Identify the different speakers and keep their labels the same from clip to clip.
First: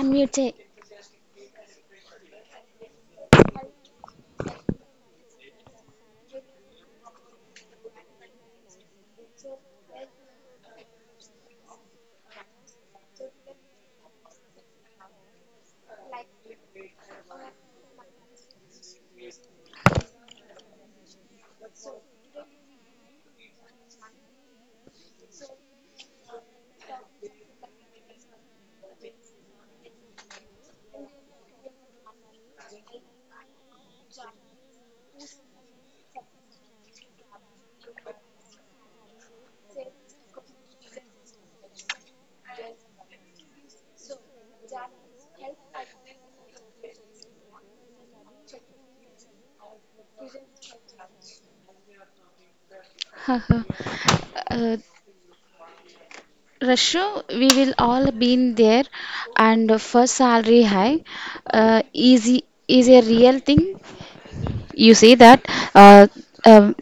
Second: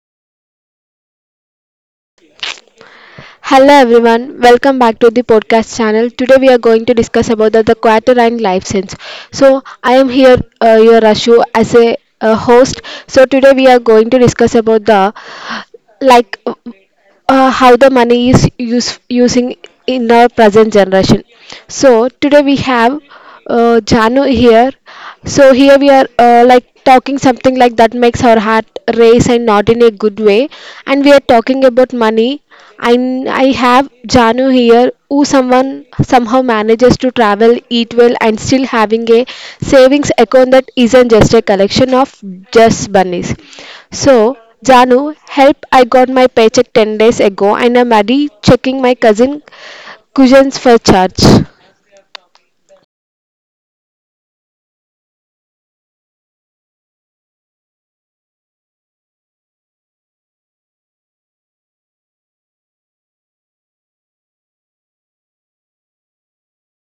Speaker 1: Unmute.
Speaker 2: Hello everyone, welcome back to the podcast channel. Today we are going to discuss about the quaternion life sense. So I am here, your Rashu, as a host. So today we are going to discuss about the like how the money is using in our present generation. So today we have Janu here. So here we are like talking something like that makes our heart race, and not in a good way. And we are talking about money. And I have Janu here, who someone somehow manages to travel, eat well, and still having a savings account that isn't just a collection of just bunnies. So, Janu, help! I got my paycheck 10 days ago and I'm already checking my cousins for charge.
Speaker 1: uh, Rashu, we will all been there, and for salary high, easy is a real thing. You see that uh, um,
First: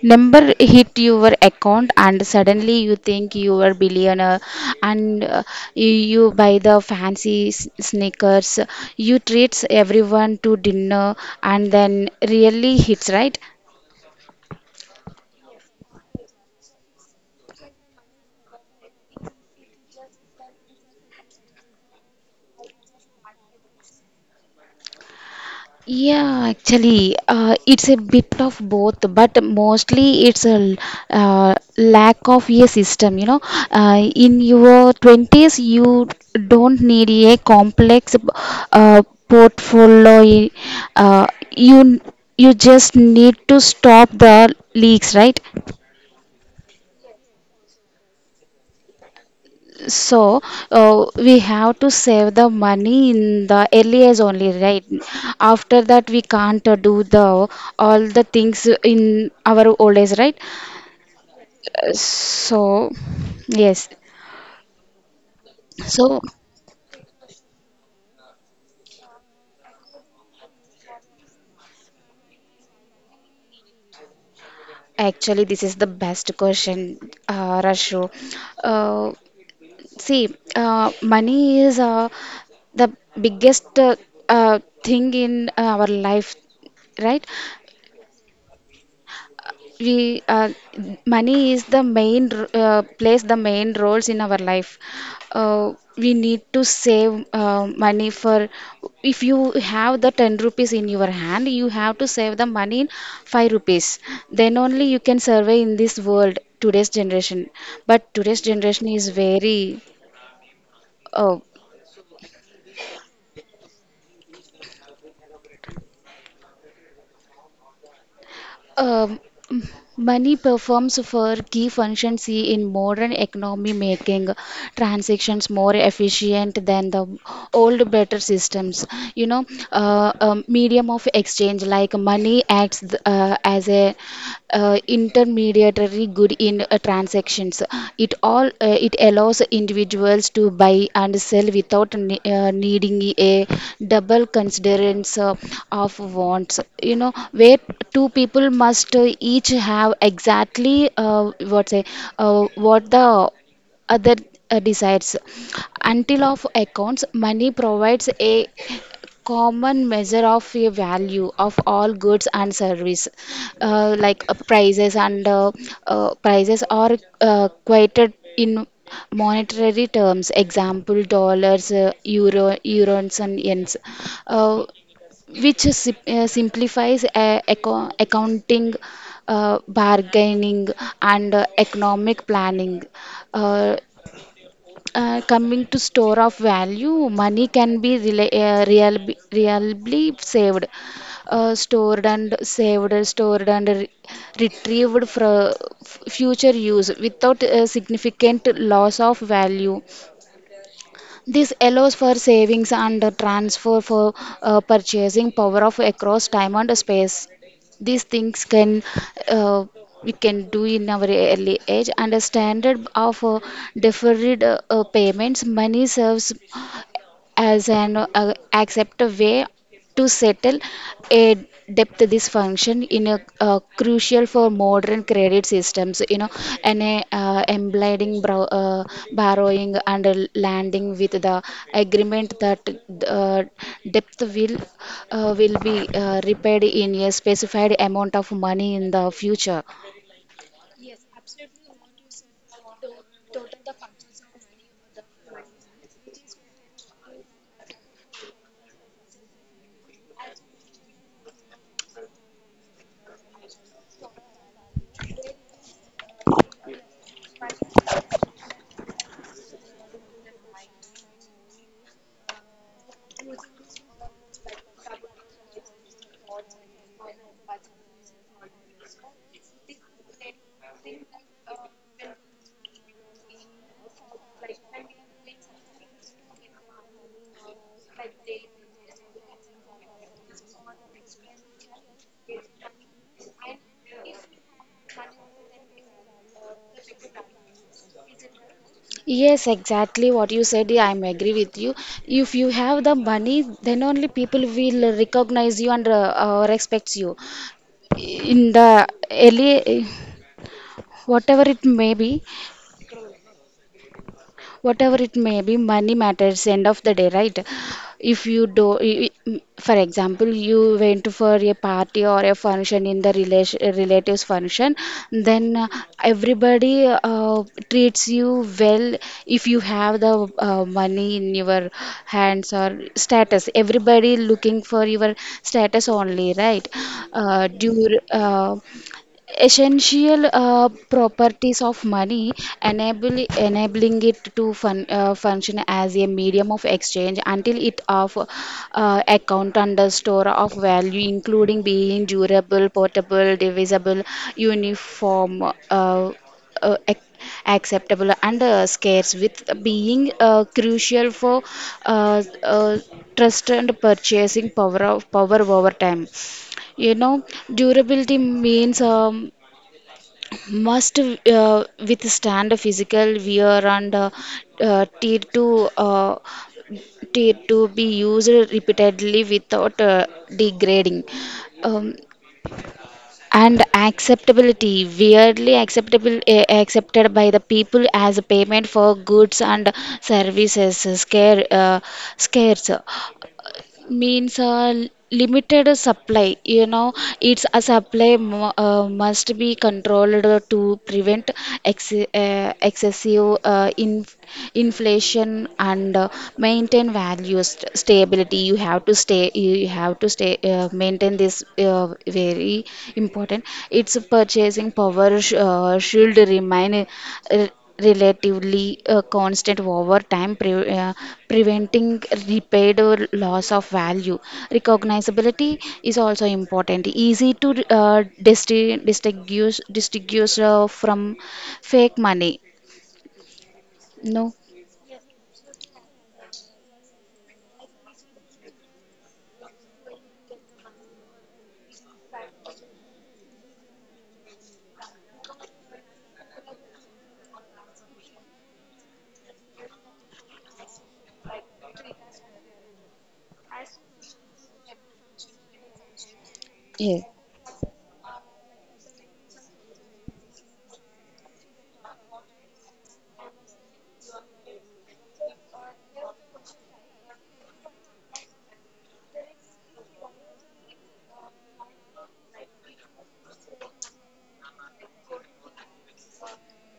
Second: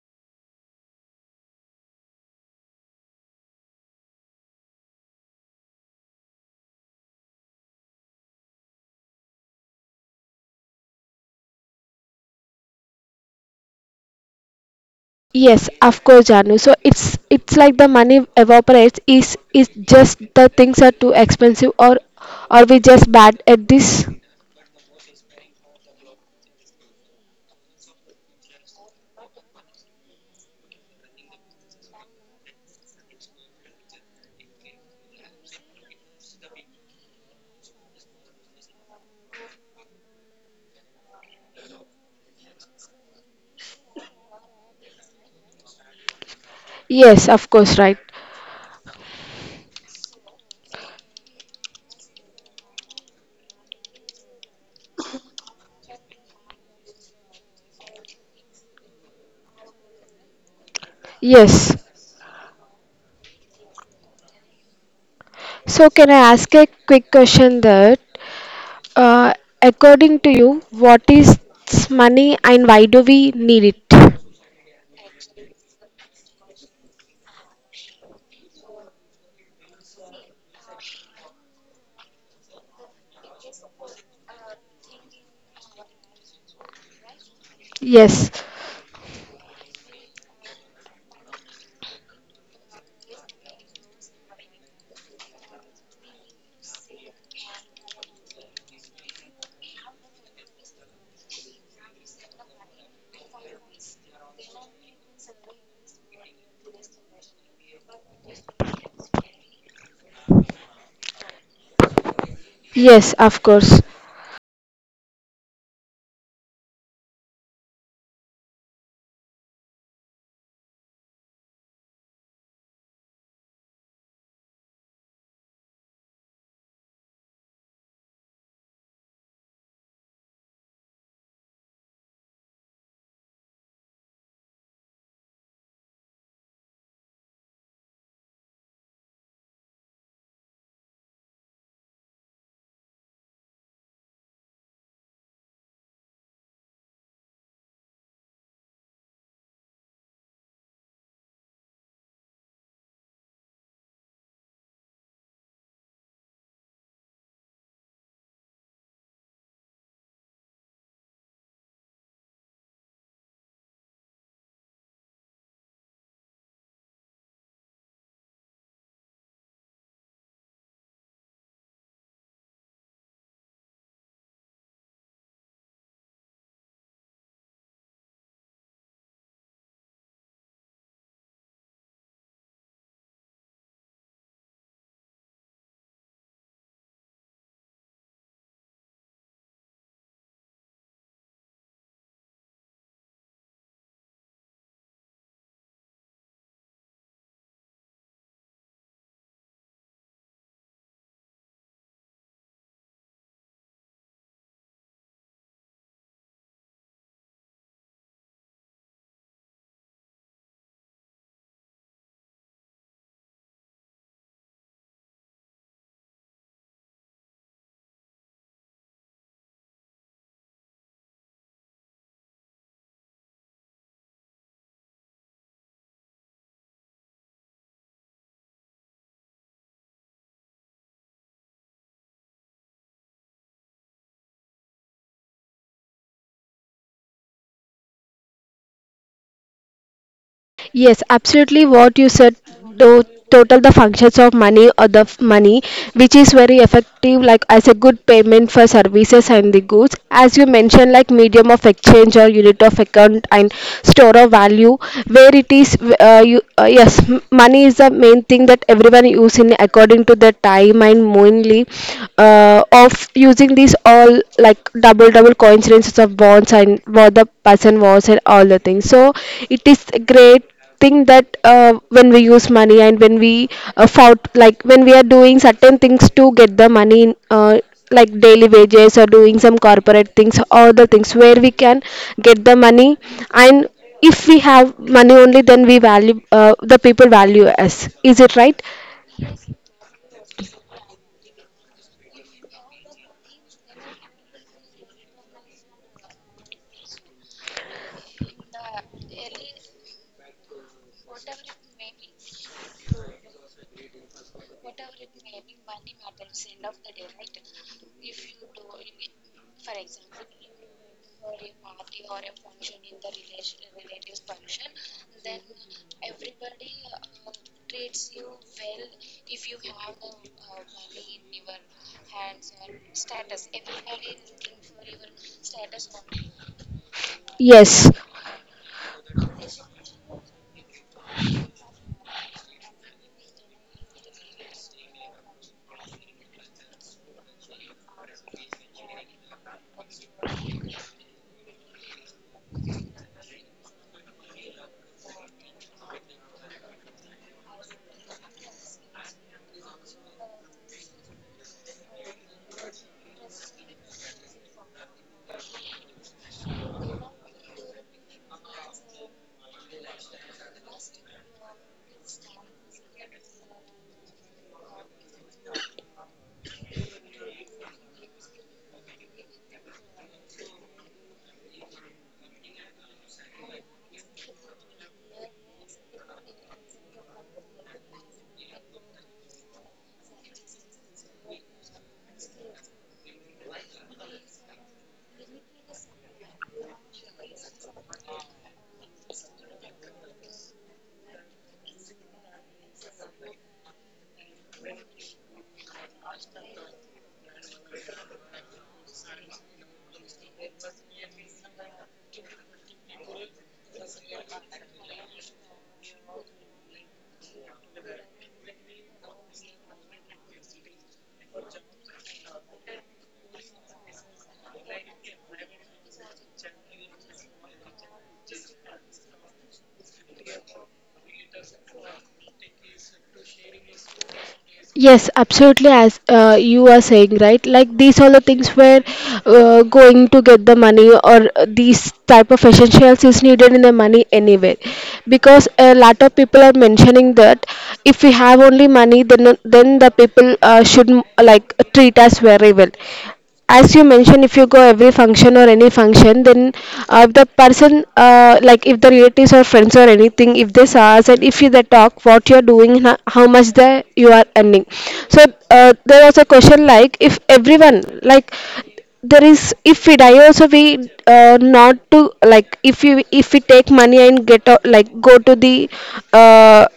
Speaker 1: number hit your account, and suddenly you think you are billionaire, and you buy the fancy sneakers. You treats everyone to dinner, and then really hits right.
Speaker 2: Yes, of course, Janu. So it's like the money evaporates. Is just the things are too expensive, or are we just bad at this?
Speaker 1: Yeah, actually, it's a bit of both, but mostly it's a lack of a system. You know, in your 20s, you don't need a complex uh, portfolio. Uh, you you just need to stop the leaks, right?
Speaker 2: Yes, of course, right.
Speaker 1: So we have to save the money in the early age only, right? After that, we can't do the all the things in our old age, right?
Speaker 2: Yes.
Speaker 1: So yes.
Speaker 2: So can
Speaker 1: So
Speaker 2: I ask a quick question that, uh, according to you, what is money and why do we need it?
Speaker 1: actually, this is the best question, Rashu. Uh, see, money is the biggest thing in our life, right?
Speaker 2: Yes.
Speaker 1: we money is the main plays the main roles in our life. We need to save money for, if you have the 10 rupees in your hand you have to save the money in 5 rupees, then only you can survive in this world today's generation. But today's generation is very uh,
Speaker 2: Yes, of course.
Speaker 1: Um, money performs for key functions in modern economy, making transactions more efficient than the old, better systems. You know, medium of exchange, like money acts as a intermediary very good in transactions. It allows individuals to buy and sell without needing a double considerance of wants. You know, where two people must each have exactly what say what the other decides. Until of accounts, money provides a common measure of a value of all goods and service, like prices and prices are quoted in monetary terms, example dollars, euros and yens, uh, which simplifies accounting, bargaining, and economic planning. Uh, coming to store of value, money can be really saved, stored and retrieved for future use without a significant loss of value. This allows for savings and transfer for purchasing power of across time and space. These things can uh, we can do in our early age. And a standard of deferred payments, money serves as an accepted way to settle a depth. This function in a crucial for modern credit systems, you know, and a, embedding borrowing and a landing with the agreement that uh, depth will be repaid in a specified amount of money in the future.
Speaker 2: Yes, absolutely what you said to total the functions of money or the money, which is very effective, like as a good payment for services and the goods, as you mentioned, like medium of exchange or unit of account and store of value, where it is money is the main thing that everyone use in according to their time, and mainly of using these all like double coincidences of bonds and what the person was and all the things. So it is great thing that when we use money and when we fought, like when we are doing certain things to get the money in, like daily wages or doing some corporate things or the things where we can get the money. And if we have money only, then we value the people value us, is it right?
Speaker 1: Yes, exactly what you said. Yeah, I'm agree with you. If you have the money, then only people will recognize you and respects you. In the early, whatever it may be, whatever it may be, money matters end of the day, right? If you do for example, you went for a party or a function in the relation relatives function, then everybody uh, treats you well, if you have the money in your hands or status. Everybody looking for your status only, right? uh,
Speaker 2: Yes.
Speaker 1: due, uh, essential properties of money enable enabling it to function as a medium of exchange, until it of account, under store of value, including being durable, portable, divisible, uniform, uh, uh, ac- acceptable, and scarce, with being crucial for uh, uh, trust and purchasing power over time, you know. Durability means must withstand physical wear and uh, tier to uh, tier to be used repeatedly without degrading. um, and acceptability, weirdly acceptable accepted by the people as a payment for goods and services. Scare Scarce means limited supply, you know. It's a supply must be controlled to prevent excessive inflation and maintain value stability. You have to stay maintain this very important. Its purchasing power should remain uh, relatively constant over time, preventing repaid or loss of value. Recognizability is also important, easy to distinguish from fake money. No,
Speaker 2: Yes, absolutely, as you are saying, right? Like these are the things where going to get the money, or these type of essentials is needed in the money anyway. Because a lot of people are mentioning that if we have only money, then the people should like treat us very well. As you mentioned, if you go every function or any function, then
Speaker 1: yeah.
Speaker 2: if the person like if the relatives or friends or anything, if they saw us and if they talk what you're doing and how much the you are earning. So there was a question like if everyone like, there is, if we die also, we not to, like if you if we take money and get like go to the uh,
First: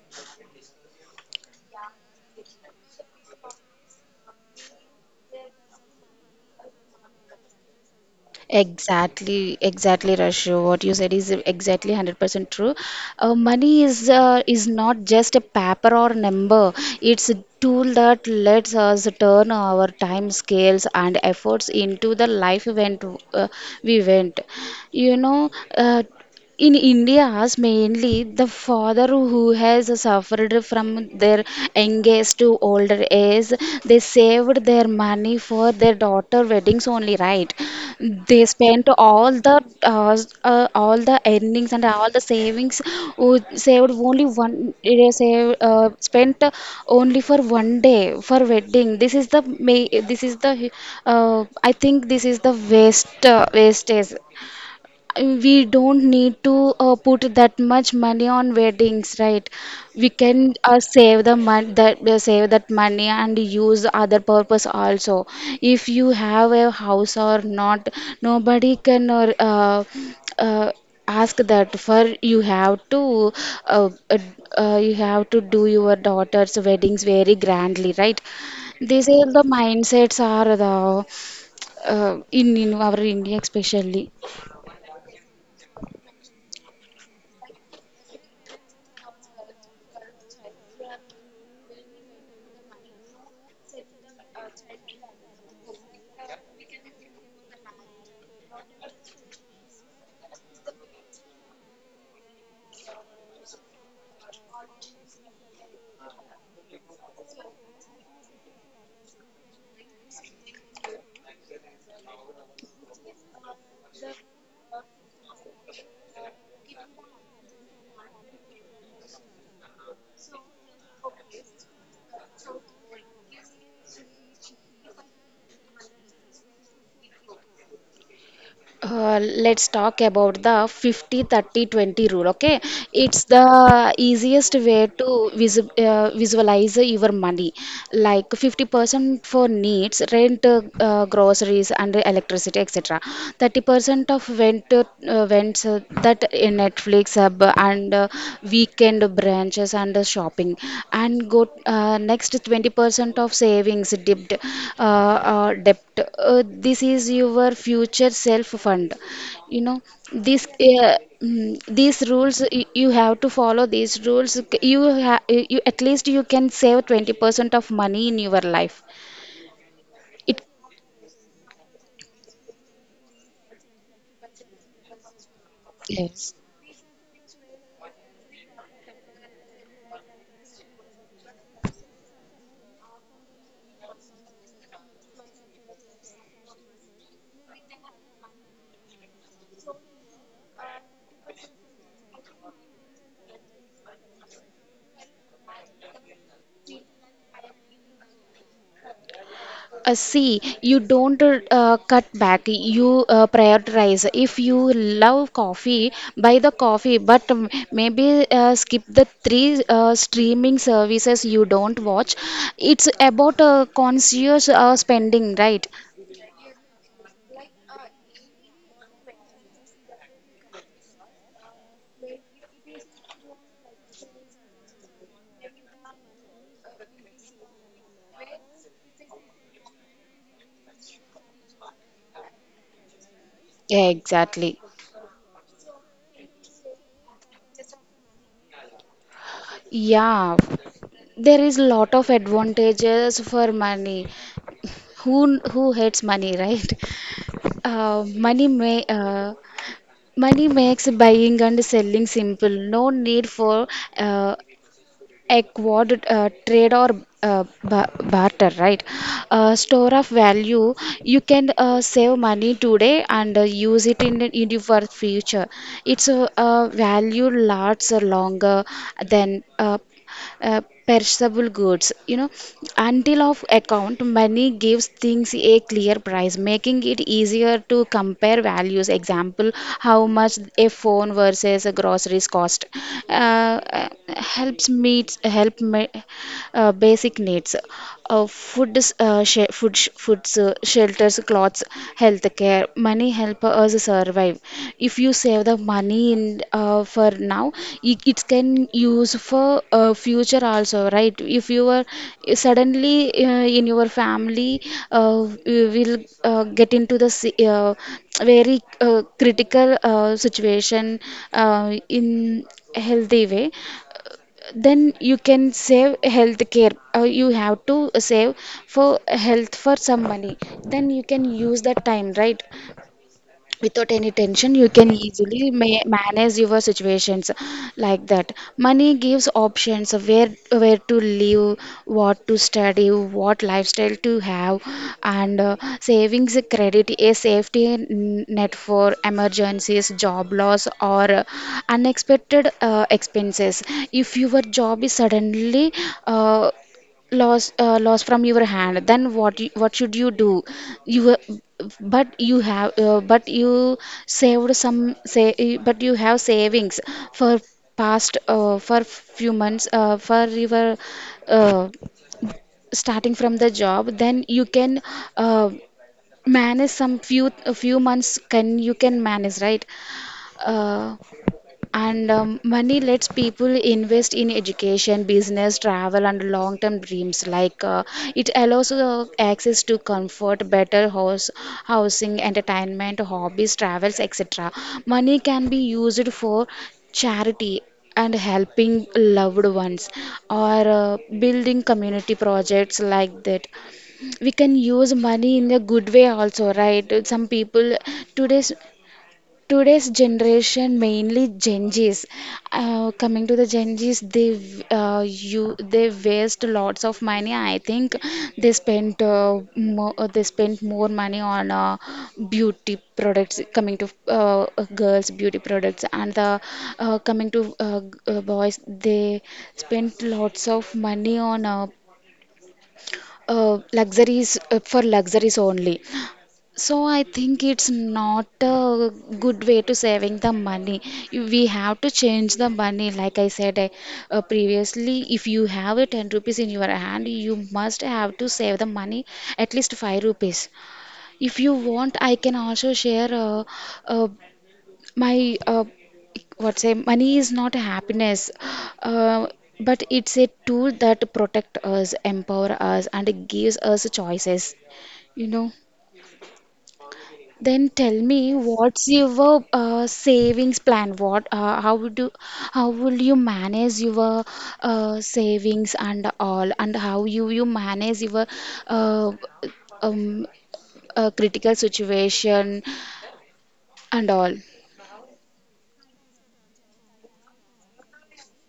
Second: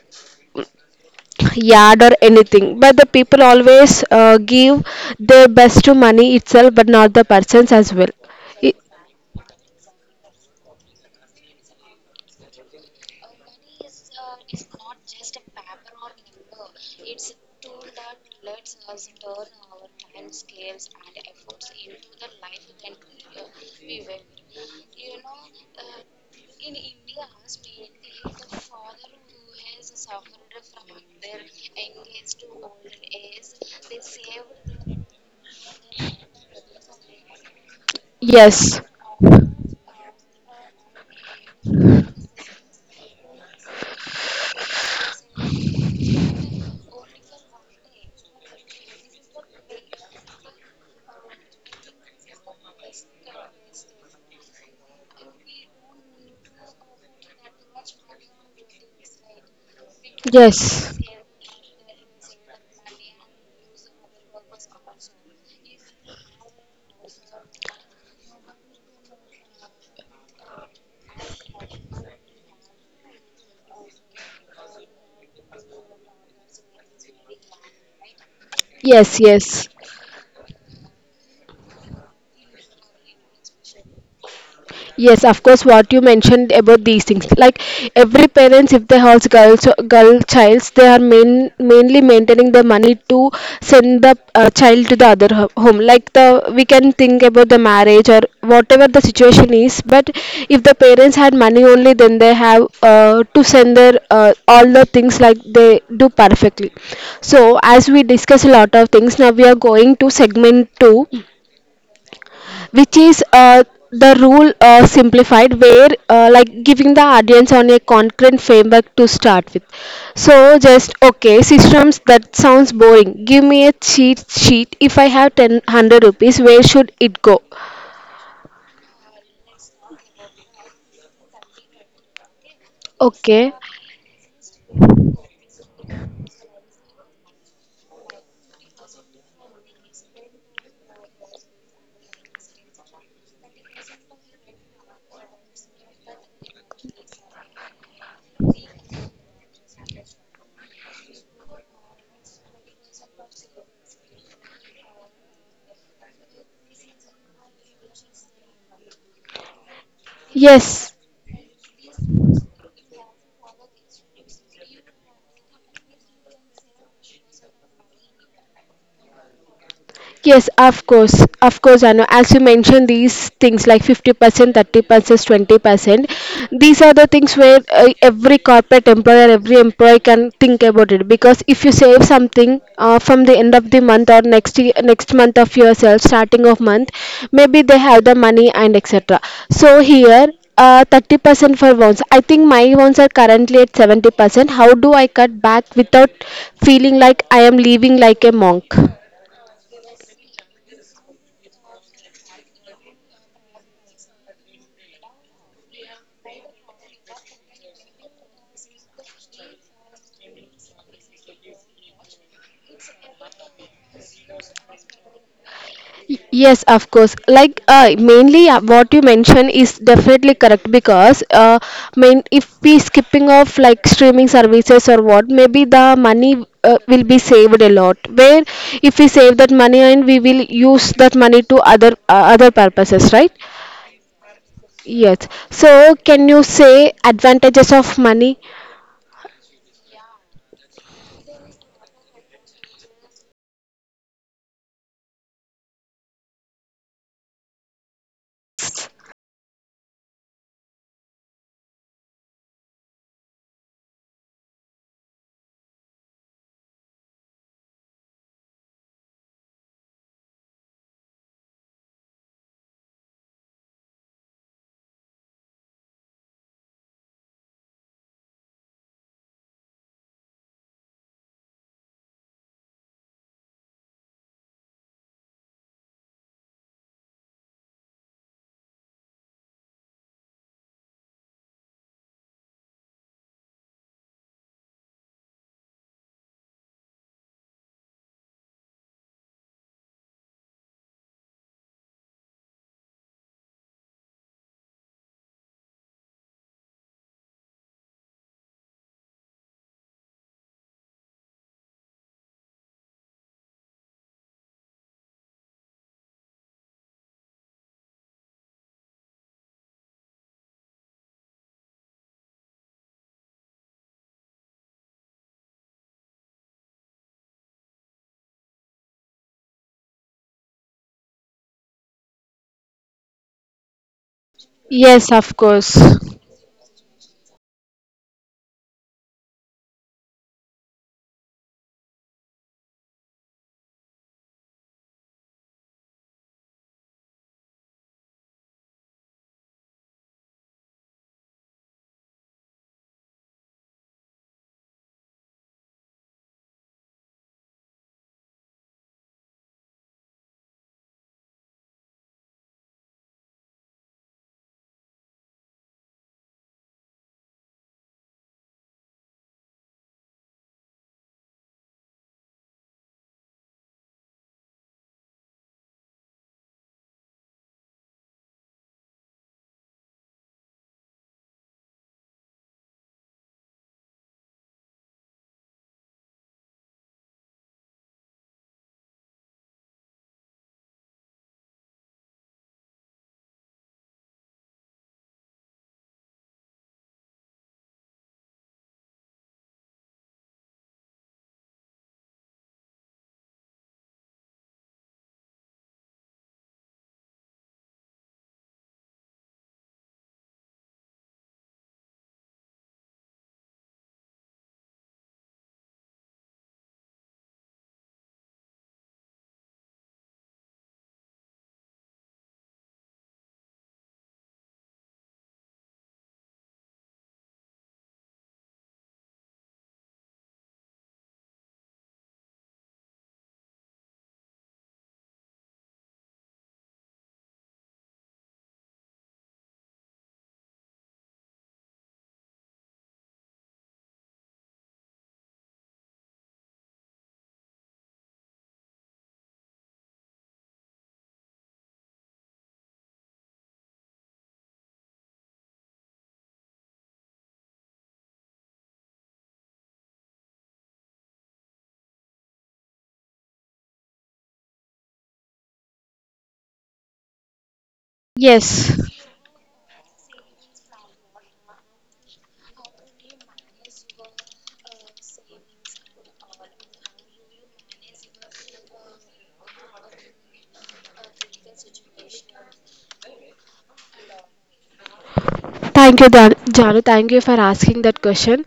Speaker 2: yard or anything, but the people always give their best to money itself, but not the persons as well. I-
Speaker 1: Exactly, exactly, Rashu. What you said is exactly 100% true. Money is not just a paper or number. It's a tool that lets us turn our time scales and efforts into the life event uh, we went. You know, uh, in India's mainly, the father who has suffered from their youngest to older age, they saved their money for their daughter weddings only, right? They
Speaker 2: yes.
Speaker 1: spent uh, all the earnings and all the savings, who saved only one, they saved, spent only for one day for wedding. This is the I think this is the waste wastage. We don't need to put that much money on weddings, right? We can
Speaker 2: Yes.
Speaker 1: save the money that save that money and use other purpose also. If you have a house or not, nobody can uh, ask that for, uh, uh, you have to do your daughter's weddings very grandly, right? These
Speaker 2: Yes,
Speaker 1: are the
Speaker 2: yes,
Speaker 1: mindsets are the in our India especially.
Speaker 2: yes. Of course, what you mentioned about these things, like every parents, if they have girls, girl childs, they are mainly maintaining the money to send the child to the other home. Like the we can think about the marriage or whatever the situation is. But if the parents had money only, then they have to send their all the things, like they do perfectly. So as we discuss a lot of things, now we are going to segment two, which is the rule simplified, where like giving the audience on a concrete framework to start with. So just okay, systems that sounds boring, give me a cheat sheet. If I have 10 100 rupees, where should it go?
Speaker 1: Let's talk about the 50/30/20 rule, okay? It's
Speaker 2: Okay.
Speaker 1: the easiest way to visualize your money. Like 50% for needs, rent, groceries and electricity, etc. 30% of went went that in Netflix and week and branches and the shopping. And go next 20% of savings, dipped, debt. This is your future self fund, you know. This
Speaker 2: Yes.
Speaker 1: these rules, you have to follow these rules. You at least you can save 20% of money in your life. It.
Speaker 2: Yes, of course, Anu. As you mentioned, these things like 50%, 30%, 20%,
Speaker 1: Yes.
Speaker 2: these are the things where every corporate employer, every employee can think about it. Because if you save something from the end of the month or next month of yourself, starting of month, maybe they have the money and etc. So here, 30% for bonds. I think my bonds are currently at 70%. How do I cut back without feeling like I am living like a monk?
Speaker 1: See, you don't cut back, you prioritize. If you love coffee, buy the coffee, but maybe skip the three streaming services you don't watch. It's about conscious spending, right?
Speaker 2: Yes, of course. Like mainly what you mentioned is definitely correct, because main if we skipping off like streaming services or what, maybe the money will be saved a lot. Where if we save that money and we will use that money to other purposes, right?
Speaker 1: Yeah, exactly.
Speaker 2: Yes. So can you say advantages of money?
Speaker 1: Yeah, there is lot of advantages for money. Who hates money, right? Uh, money may uh, money makes buying and selling simple. No need for uh, acquired trade or barter, right? Store of value. You can save money today and use it in your future. It's a value lasts longer than uh, perishable goods, you know. Until of account, money gives things a clear price, making it easier to compare values, example, how much a phone versus a groceries cost. uh, uh, help me, basic needs, food, foods, shelters, clothes, healthcare. Money help us survive. If you save the money in for now, it can use for future also, right? If you are suddenly uh, in your family you will get into the very critical situation in healthy way, then you can save healthcare. You have to save for health for some money. Then you can use that time, right? Without any tension you can
Speaker 2: Yes, of
Speaker 1: easily
Speaker 2: course.
Speaker 1: manage your situations. Like that, money gives options of where to live, what to study, what lifestyle to have. And savings credit a safety net for emergencies, job loss, or unexpected expenses. If your job is suddenly uh, lost from your hand, then what should you do? You, but you have but you saved some say but you have savings for past for few months for your uh, starting from the job, then you can uh, manage some few a few months, can you can manage, right? uh, and money lets people invest in education, business, travel, and long term dreams. Like it allows access to comfort, housing, entertainment, hobbies, travels, etc. Money can be used for charity and helping loved ones or building community projects. Like that, we can use money in a good way also, right? Some people, today's today's generation, mainly Gen Z's, coming to the Gen Z's, they you they waste lots of money, I think. They they spent more money on beauty products. Coming to girls, beauty products, and the coming to boys, they spent lots of money on luxuries for luxuries only. So I think it's not a good way to saving the money. We have to change the money. Like I said previously, if you have a 10 rupees in your hand, you must have to save the money at least 5 rupees. If you want, I can also share uh, my what say money is not happiness. Uh, but it's a tool that protect us, empower us, and gives us choices. You know. Then tell me,
Speaker 2: Yes.
Speaker 1: what's your savings plan? How will you manage your savings and all, and how you manage your uh, um, critical situation and all?
Speaker 2: Thank you, Janu. Thank you for asking that question.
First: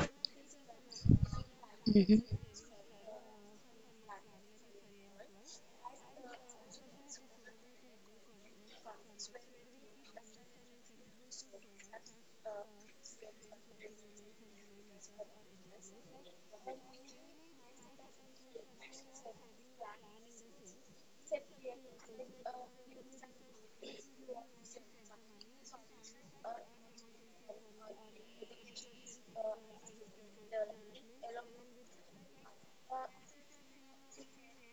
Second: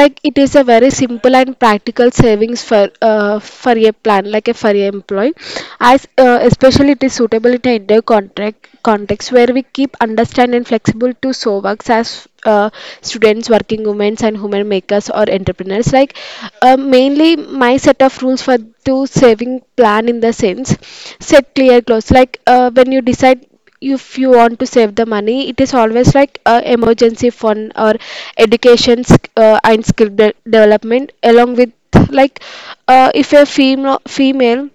Speaker 2: Like it is a very simple and practical
Speaker 1: Hmm.
Speaker 2: savings for for a plan, like a for a employee. As especially it is suitable in an India contract context, where we keep understand and flexible to, so works as students, working women, and women makers or entrepreneurs. Like mainly my set of rules for to saving plan, in the sense set clear goals. Like when you decide if you want to save the money, it is always like a emergency fund or education and skill development along with, like if a female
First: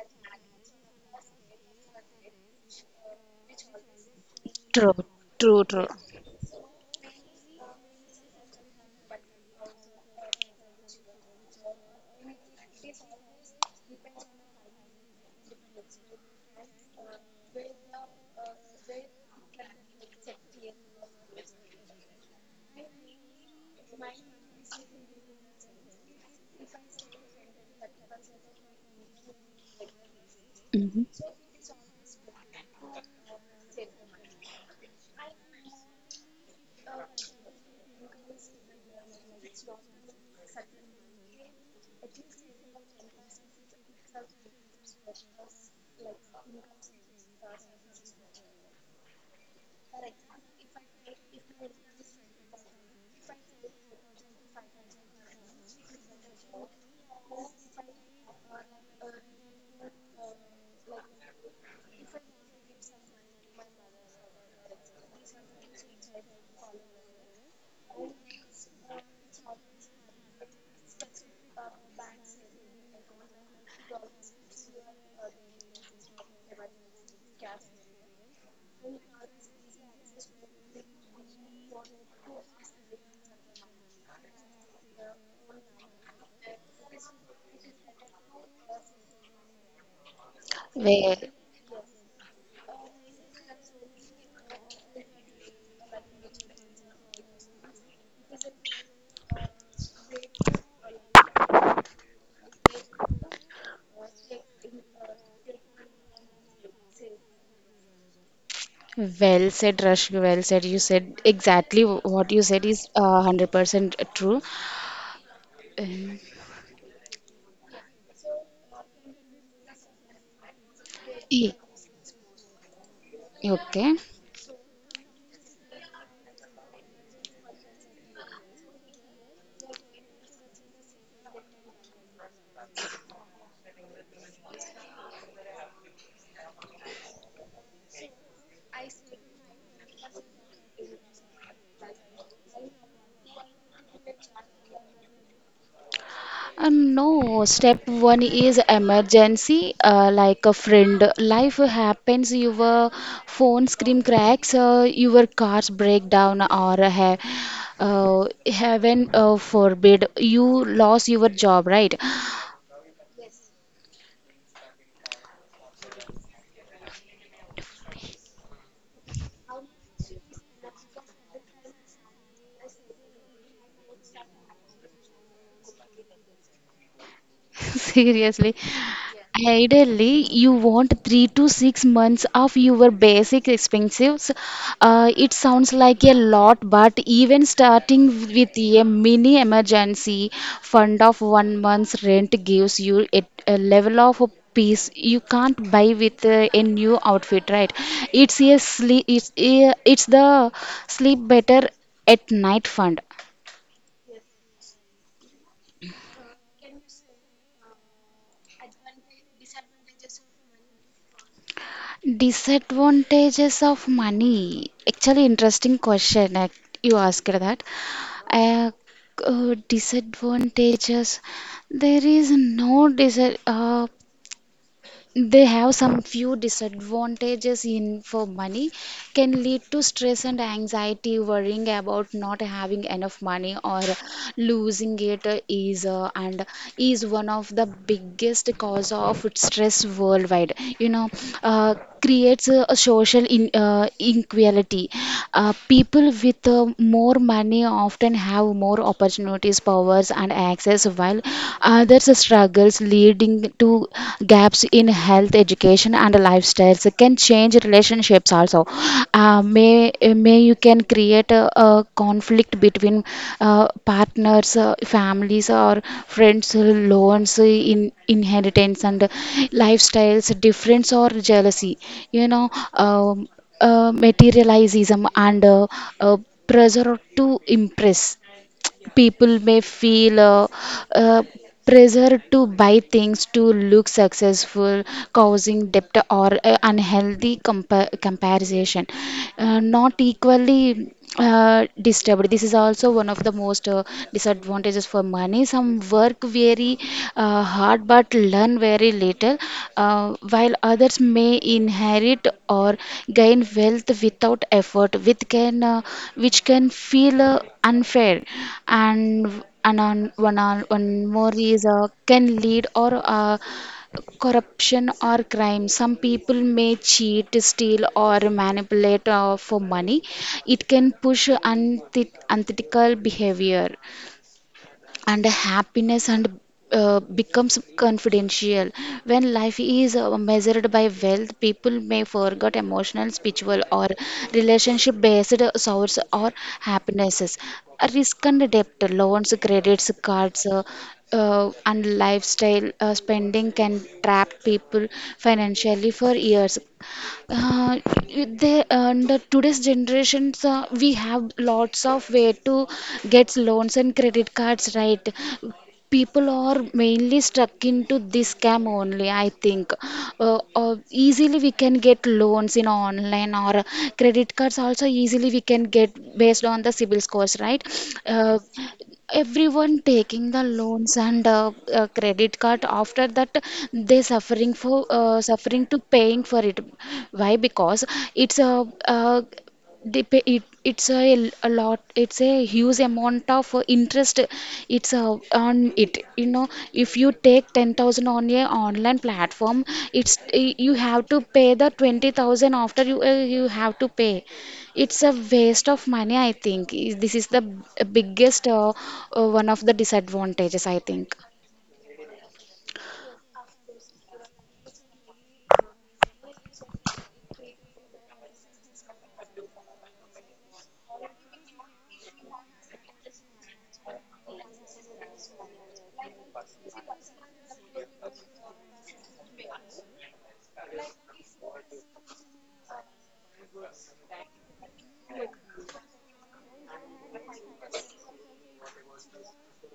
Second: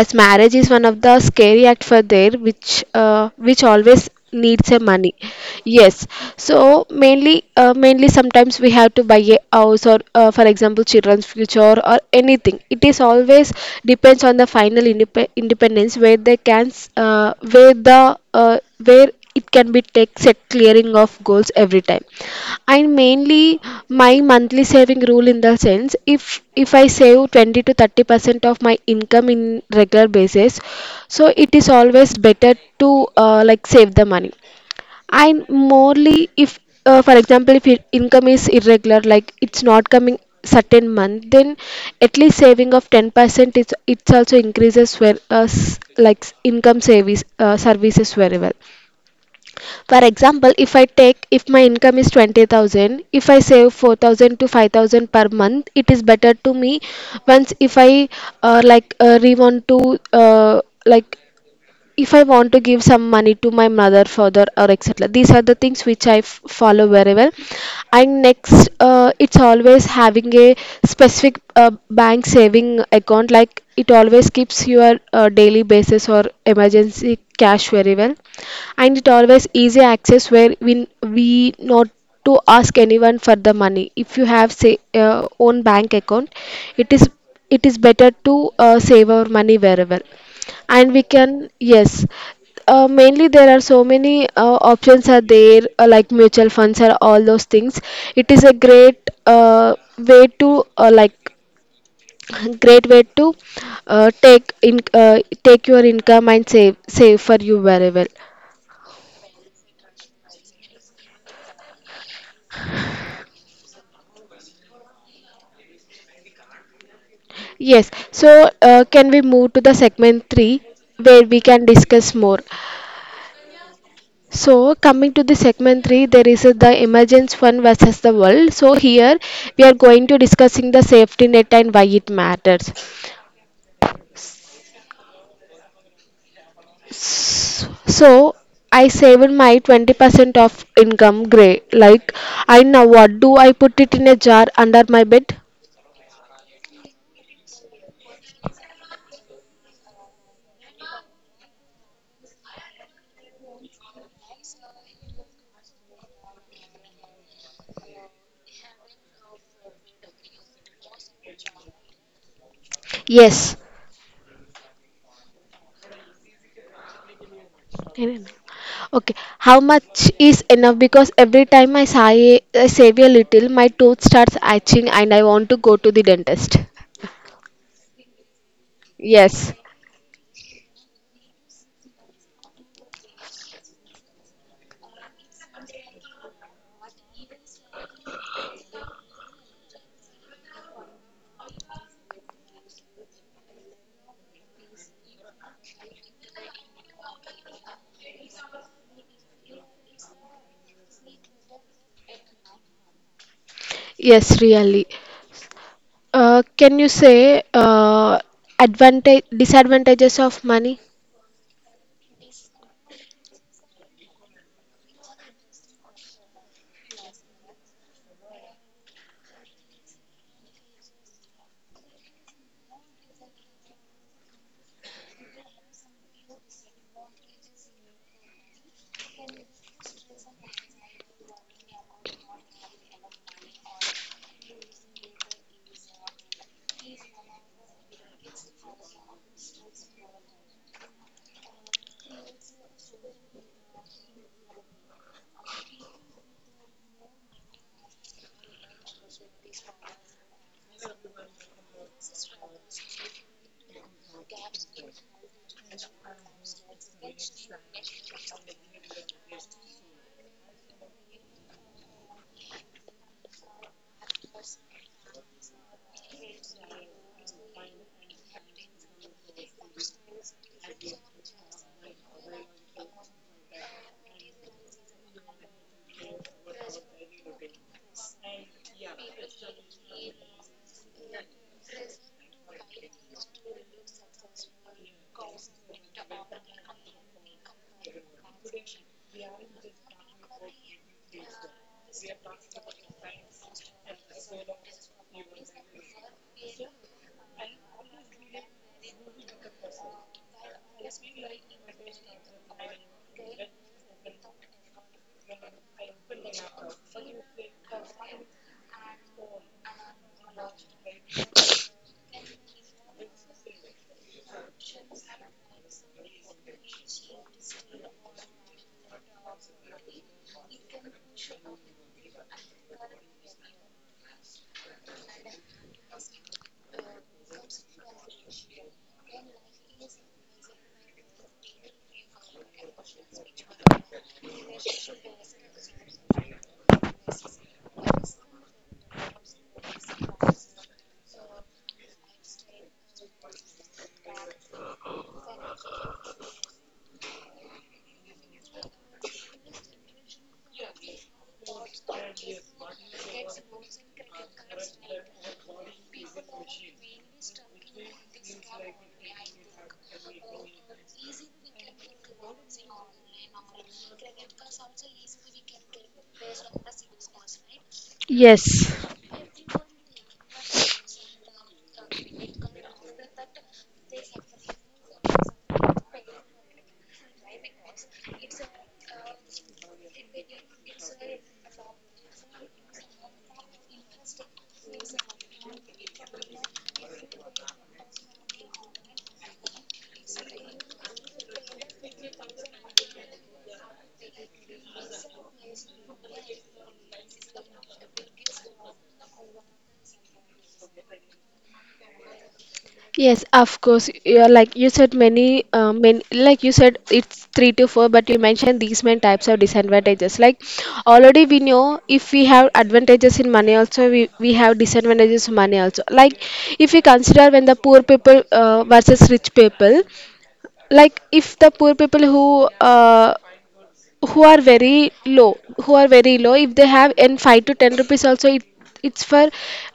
Speaker 2: as marriage is one of the scary act for there, which always needs a
Speaker 1: True,
Speaker 2: money.
Speaker 1: true, true.
Speaker 2: Yes. So mainly mainly sometimes we have to buy a house or for example children's future or anything. It is always depends on the final independence, where they can where the where it can be take set clearing of goals every time. And mainly my monthly saving rule, in the sense, if I save 20 to 30% of my income in regular basis,
Speaker 1: Hmm.
Speaker 2: so it is always better to like save the money. And morely if for example if your income is irregular, like it's not coming certain month, then at least saving of 10%, it's also increases where like income services very well. For example, if I take, if my income is 20,000, if I save 4,000 to 5,000 per month, it is better to me. Once if I like re want to like, if I want to give some money to my mother, father, or etc. These are the things which I follow very well. And next, it's always having a specific bank saving account, like it always keeps your daily basis or emergency cash very well. And it always easy access, where we not to ask anyone for the money. If you have say own bank account, it is it is better to save our money wherever, and we
Speaker 1: Where?
Speaker 2: can. Yes. Mainly there are so many options are there, like mutual funds or all those things. It is a great uh, way to like great way to take your income and save for you very well.
Speaker 1: Well said, Rashmi. Well said. You said exactly what you said is 100% true. Um,
Speaker 2: Yes. So can we move to the segment 3, where we
Speaker 1: ye-
Speaker 2: can discuss more?
Speaker 1: Okay.
Speaker 2: So coming to the segment 3, there is the emergence fund versus the world. So here we are going to discussing the safety net and why it matters. So I saved my 20% of income gray, like I now, what do I put it in a jar under my bed?
Speaker 1: No, step one is emergency, like a friend. Life happens, your phone screen cracks, your cars break down, or have, heaven forbid, you lost your job, right?
Speaker 2: Yes. Okay, how much is enough? Because every time I, say, I save a little, my tooth starts itching and I want to go to the dentist.
Speaker 1: Seriously,
Speaker 2: Yes,
Speaker 1: ideally, you want 3 to 6 months of your basic expenses. It sounds like a lot, but even starting with a mini emergency fund of 1 month's rent gives you a level of peace you can't buy with a new outfit, right? It's a sleep. It's the sleep better at night fund.
Speaker 2: yes, really. Can you say advantage disadvantages of money?
Speaker 1: Disadvantages of money. Actually, interesting question. You asked that. Uh, Disadvantages. There is no dis. Uh, they have some few disadvantages in for money can lead to stress and anxiety, worrying about not having enough money or losing it is one of the biggest cause of stress worldwide. You know. Uh, creates a social inequality. People with more money often have more opportunities, powers, and access, while other struggles leading to gaps in health, education, and lifestyles can change relationships also. Uh, may may you can create a conflict between partners, families, or friends, loans in inheritance and lifestyles difference or jealousy. You know. Um, Materialism and uh, pressure to impress people may feel uh, pressure to buy things to look successful, causing debt or unhealthy comparison. Not equally disturbed, this is also one of the most disadvantages for money. Some work very hard but learn very little, while others may inherit or gain wealth without effort, which which can feel unfair. And on, one, on, One more is can lead or corruption or crime. Some people may cheat, steal, or manipulate for money. It can push unethical behavior. And happiness and becomes confidential. When life is measured by wealth, people may forget emotional, spiritual, or relationship based source or happinesses. Risk and debt, loans, credits cards, and lifestyle spending can trap people financially for years. Uh, the today's generations, we have lots of way to get loans and credit cards, right? People are mainly stuck into this scam only, I think. Easily we can get loans in online or credit cards also easily we can get based on the civil scores, right? Uh,
Speaker 2: Yes.
Speaker 1: Everyone taking the loans and credit card. After that they suffering for suffering to paying for it. Why? Because it's a uh, it's a lot. It's a huge amount of interest it's on it. You know, if you take 10,000 on a online platform, it's you have to pay the 20,000 after. You have to pay. It's a waste of money, I think. This is the biggest one of the disadvantages, I think.
Speaker 2: Yes, of course. Yeah, like you said, many, like you said, it's three to four, but you mentioned these many types of disadvantages. Like already we know, if we have advantages in money, also we have disadvantages in money also. Like if we consider when the poor people versus rich people, like if the poor people who are very low, if they have and 5 to 10 rupees also, it's for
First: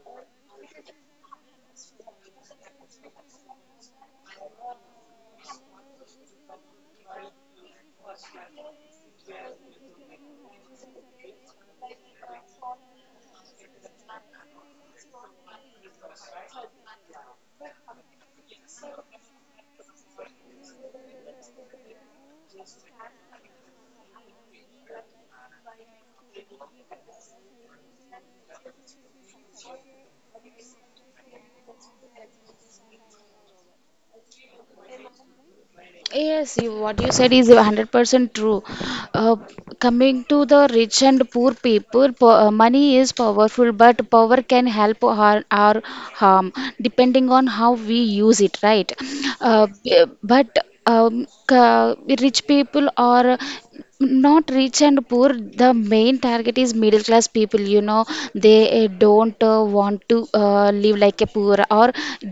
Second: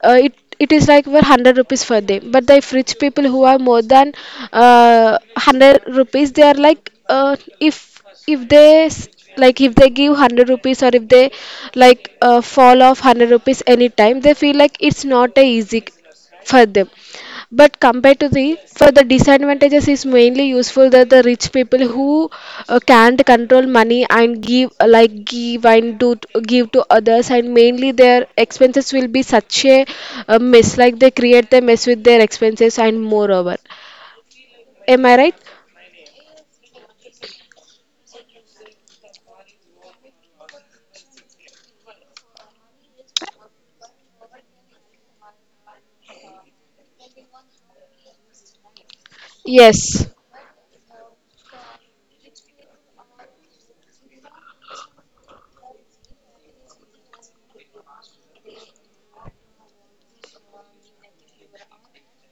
Speaker 2: uh, it it is like for 100 rupees for them. But the, if rich people who are more than uh, 100 rupees, they are like if they like if they give 100 rupees, or if they like fall off 100 rupees anytime, they feel like it's not a easy for them. But compared to the, for the disadvantages is mainly useful that the rich people who can't control money and give like give and do give to others, and mainly their expenses will be such a mess, like they create the mess with their expenses and moreover. Am I right?
Speaker 1: Yes, you, what you said is 100% true. Uh, Coming to the rich and poor people, po money is powerful, but power can help or harm depending on how we use it, right? Uh, b-
Speaker 2: Yes.
Speaker 1: but um, ca- rich people are not rich and poor. The main target is middle class people, you know. They don't want to live like a poor, or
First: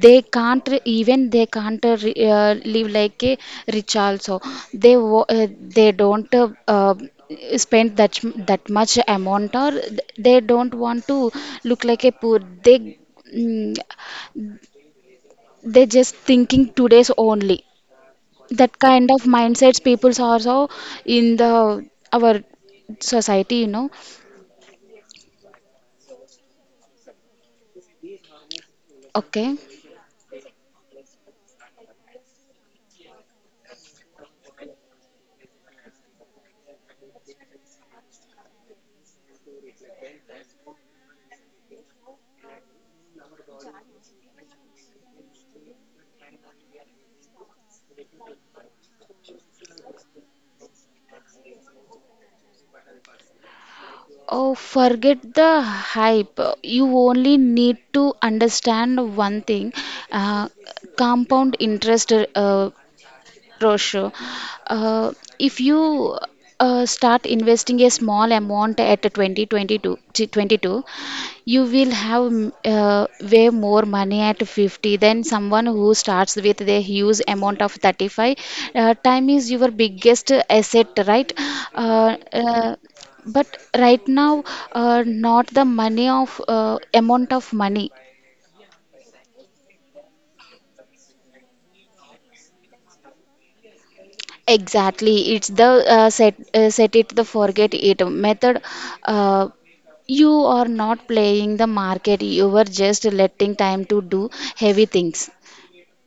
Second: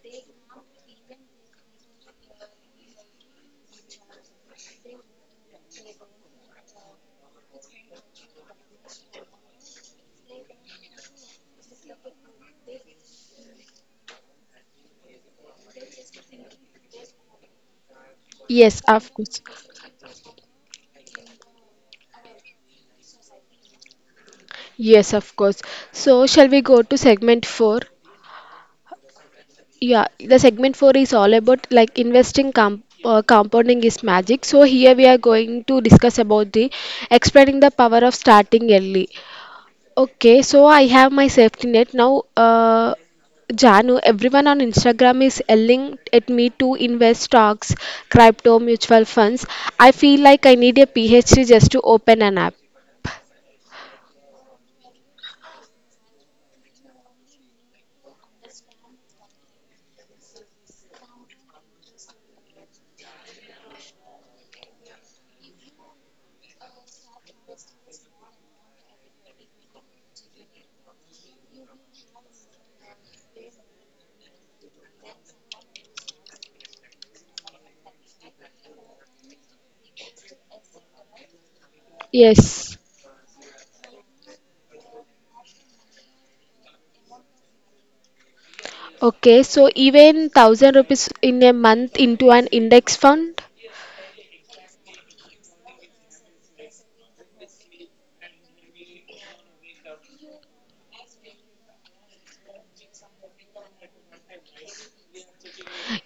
Speaker 1: they can't re- even they can't live like a rich also. They wo- they don't spend that much amount, or they don't want to look like a poor. They mm, they just thinking today's only. That
Speaker 2: Yes,
Speaker 1: kind
Speaker 2: of
Speaker 1: of
Speaker 2: course.
Speaker 1: mindsets peoples are so in the our society, you know.
Speaker 2: Yes, of course. So shall we go to segment four?
Speaker 1: Okay.
Speaker 2: Yeah, the segment four is all about like investing, compounding is magic. So here we are going to discuss about the explaining the power of starting early. Okay, so I have my safety net now. Janu, everyone on Instagram is yelling at me to invest stocks, crypto, mutual funds. I feel like I need a PhD just to open an app.
Speaker 1: Oh, forget the hype. You only need to understand one thing, uh, compound interest. Roshu, uh, if you start investing a small amount at 2022, 22, twenty-two, you will have way more money at 50 than someone who starts with a huge amount of 35. Time is your biggest asset, right? Uh, uh,
Speaker 2: Yes.
Speaker 1: but right now, not the money of amount of money.
Speaker 2: Okay, so even thousand rupees in a month into an index fund.
Speaker 1: Exactly, it's the set it the forget it method. Uh, you are not playing the market, you are just letting time to do heavy things.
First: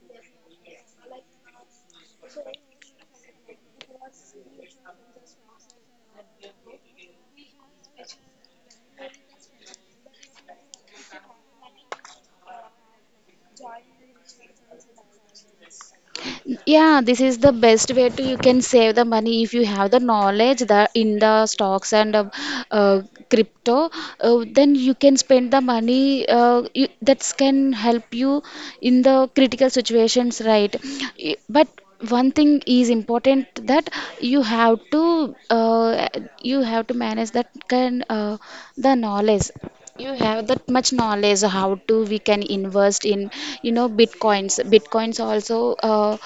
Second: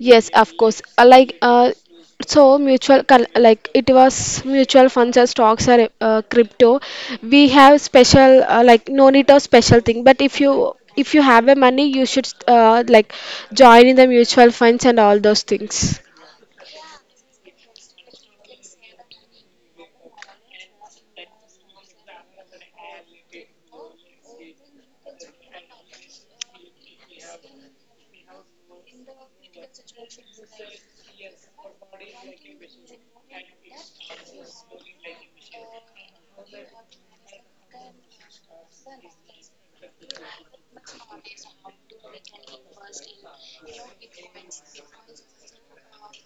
Speaker 2: Yes, of course. Like so, like it was mutual funds or stocks or crypto. We have special like no need of special thing. But if you have a money, you should like join in the mutual funds and all those things.
Speaker 1: Yeah, this is the best way to you can save the money if you have the knowledge that in the stocks and uh, crypto, then you can spend the money that can help you in the critical situations, right? But one thing is important, that you have to uh, you have to manage that can the knowledge. You have that much knowledge how to we can invest in, you know, bitcoins also uh,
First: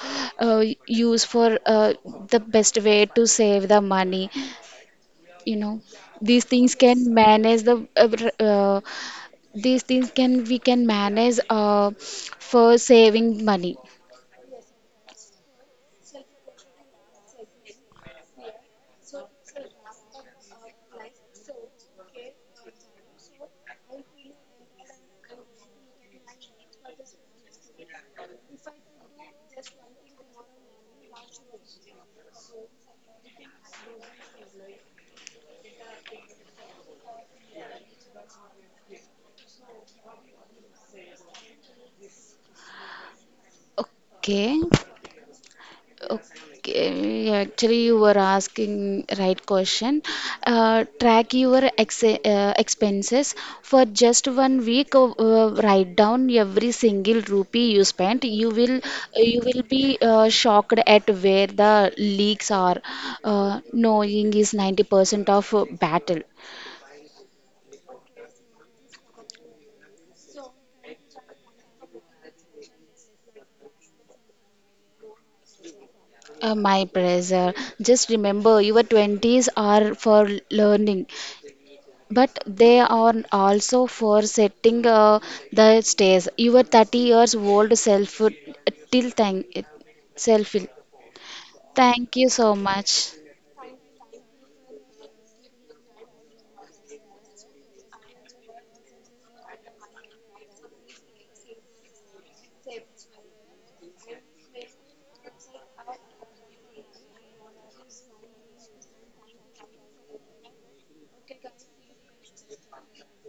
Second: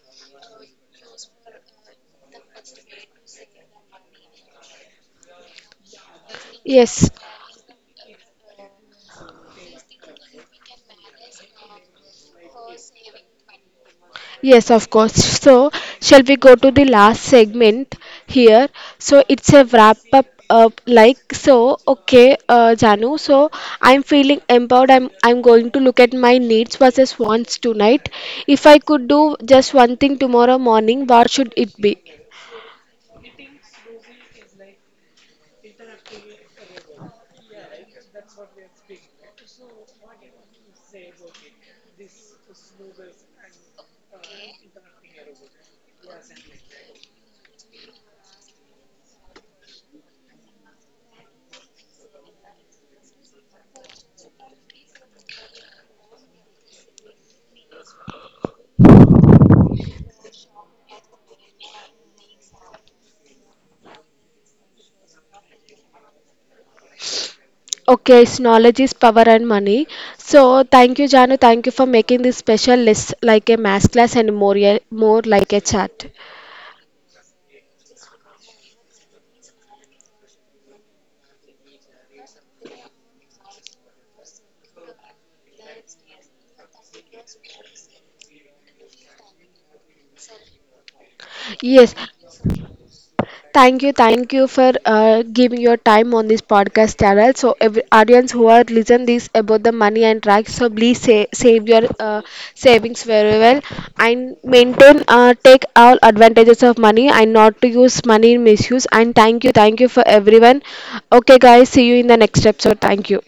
Speaker 1: use for the best way to save the money, you know. These things can
Speaker 2: Yes.
Speaker 1: manage the these things can we can manage for saving money.
Speaker 2: Yes, of course. So, shall we go to the last segment here? So, it's a wrap up. Like so okay, Janu, so I'm feeling empowered. I'm going to look at my needs versus wants tonight. If I could do just one thing tomorrow morning, what should it be?
Speaker 1: Okay. Okay, actually, you were asking right question. Track your ex expenses for just 1 week. Write down every single rupee you spent. You will be shocked at where the leaks are. Knowing is 90% of battle.
Speaker 2: Okay, it's knowledge is power and money. So thank you, Janu. Thank you for making this special list like a mass class and more. Yeah, more like a chat.
Speaker 1: My pleasure. Just remember, your 20s are for learning. But they are also for setting the stage. Your 30 years old self till thank self.
Speaker 2: Yes.
Speaker 1: Thank you so much.
Speaker 2: Thank you for giving your time on this podcast channel. So, every audience who are listen this about the money and tax, so please save your savings very well, and maintain take all advantages of money and not to use money in misuse. And thank you for everyone. Okay, guys, see you in the next episode. Thank you.